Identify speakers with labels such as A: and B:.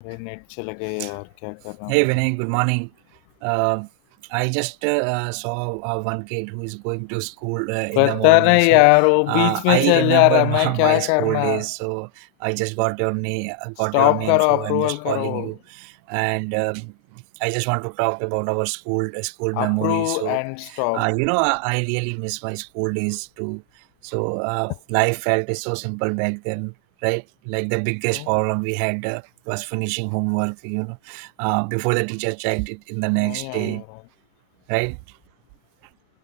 A: अरे, नेट चला गया यार, क्या करना
B: Hey
A: मैंने?
B: Vinay, good morning. Uh, I just saw one kid who is going to school in the
A: पता
B: morning.
A: नहीं
B: So
A: यार, वो बीच में
B: I
A: चल जा
B: remember
A: रहा है, मैं
B: my,
A: क्या
B: my school
A: करना?
B: days. So I just got your name, got your
A: stop
B: name.
A: करो,
B: So I'm
A: अप्रूवल
B: just
A: करो,
B: calling you, and I just want to talk about our school school memories.
A: Approve
B: So
A: and stop.
B: you know, I really miss my school days too. So life felt is so simple back then, right? Like the biggest
A: क्यों
B: problem we had was finishing homework. You know before the teacher checked it in the
A: नहीं
B: next
A: आया
B: day,
A: यार?
B: right.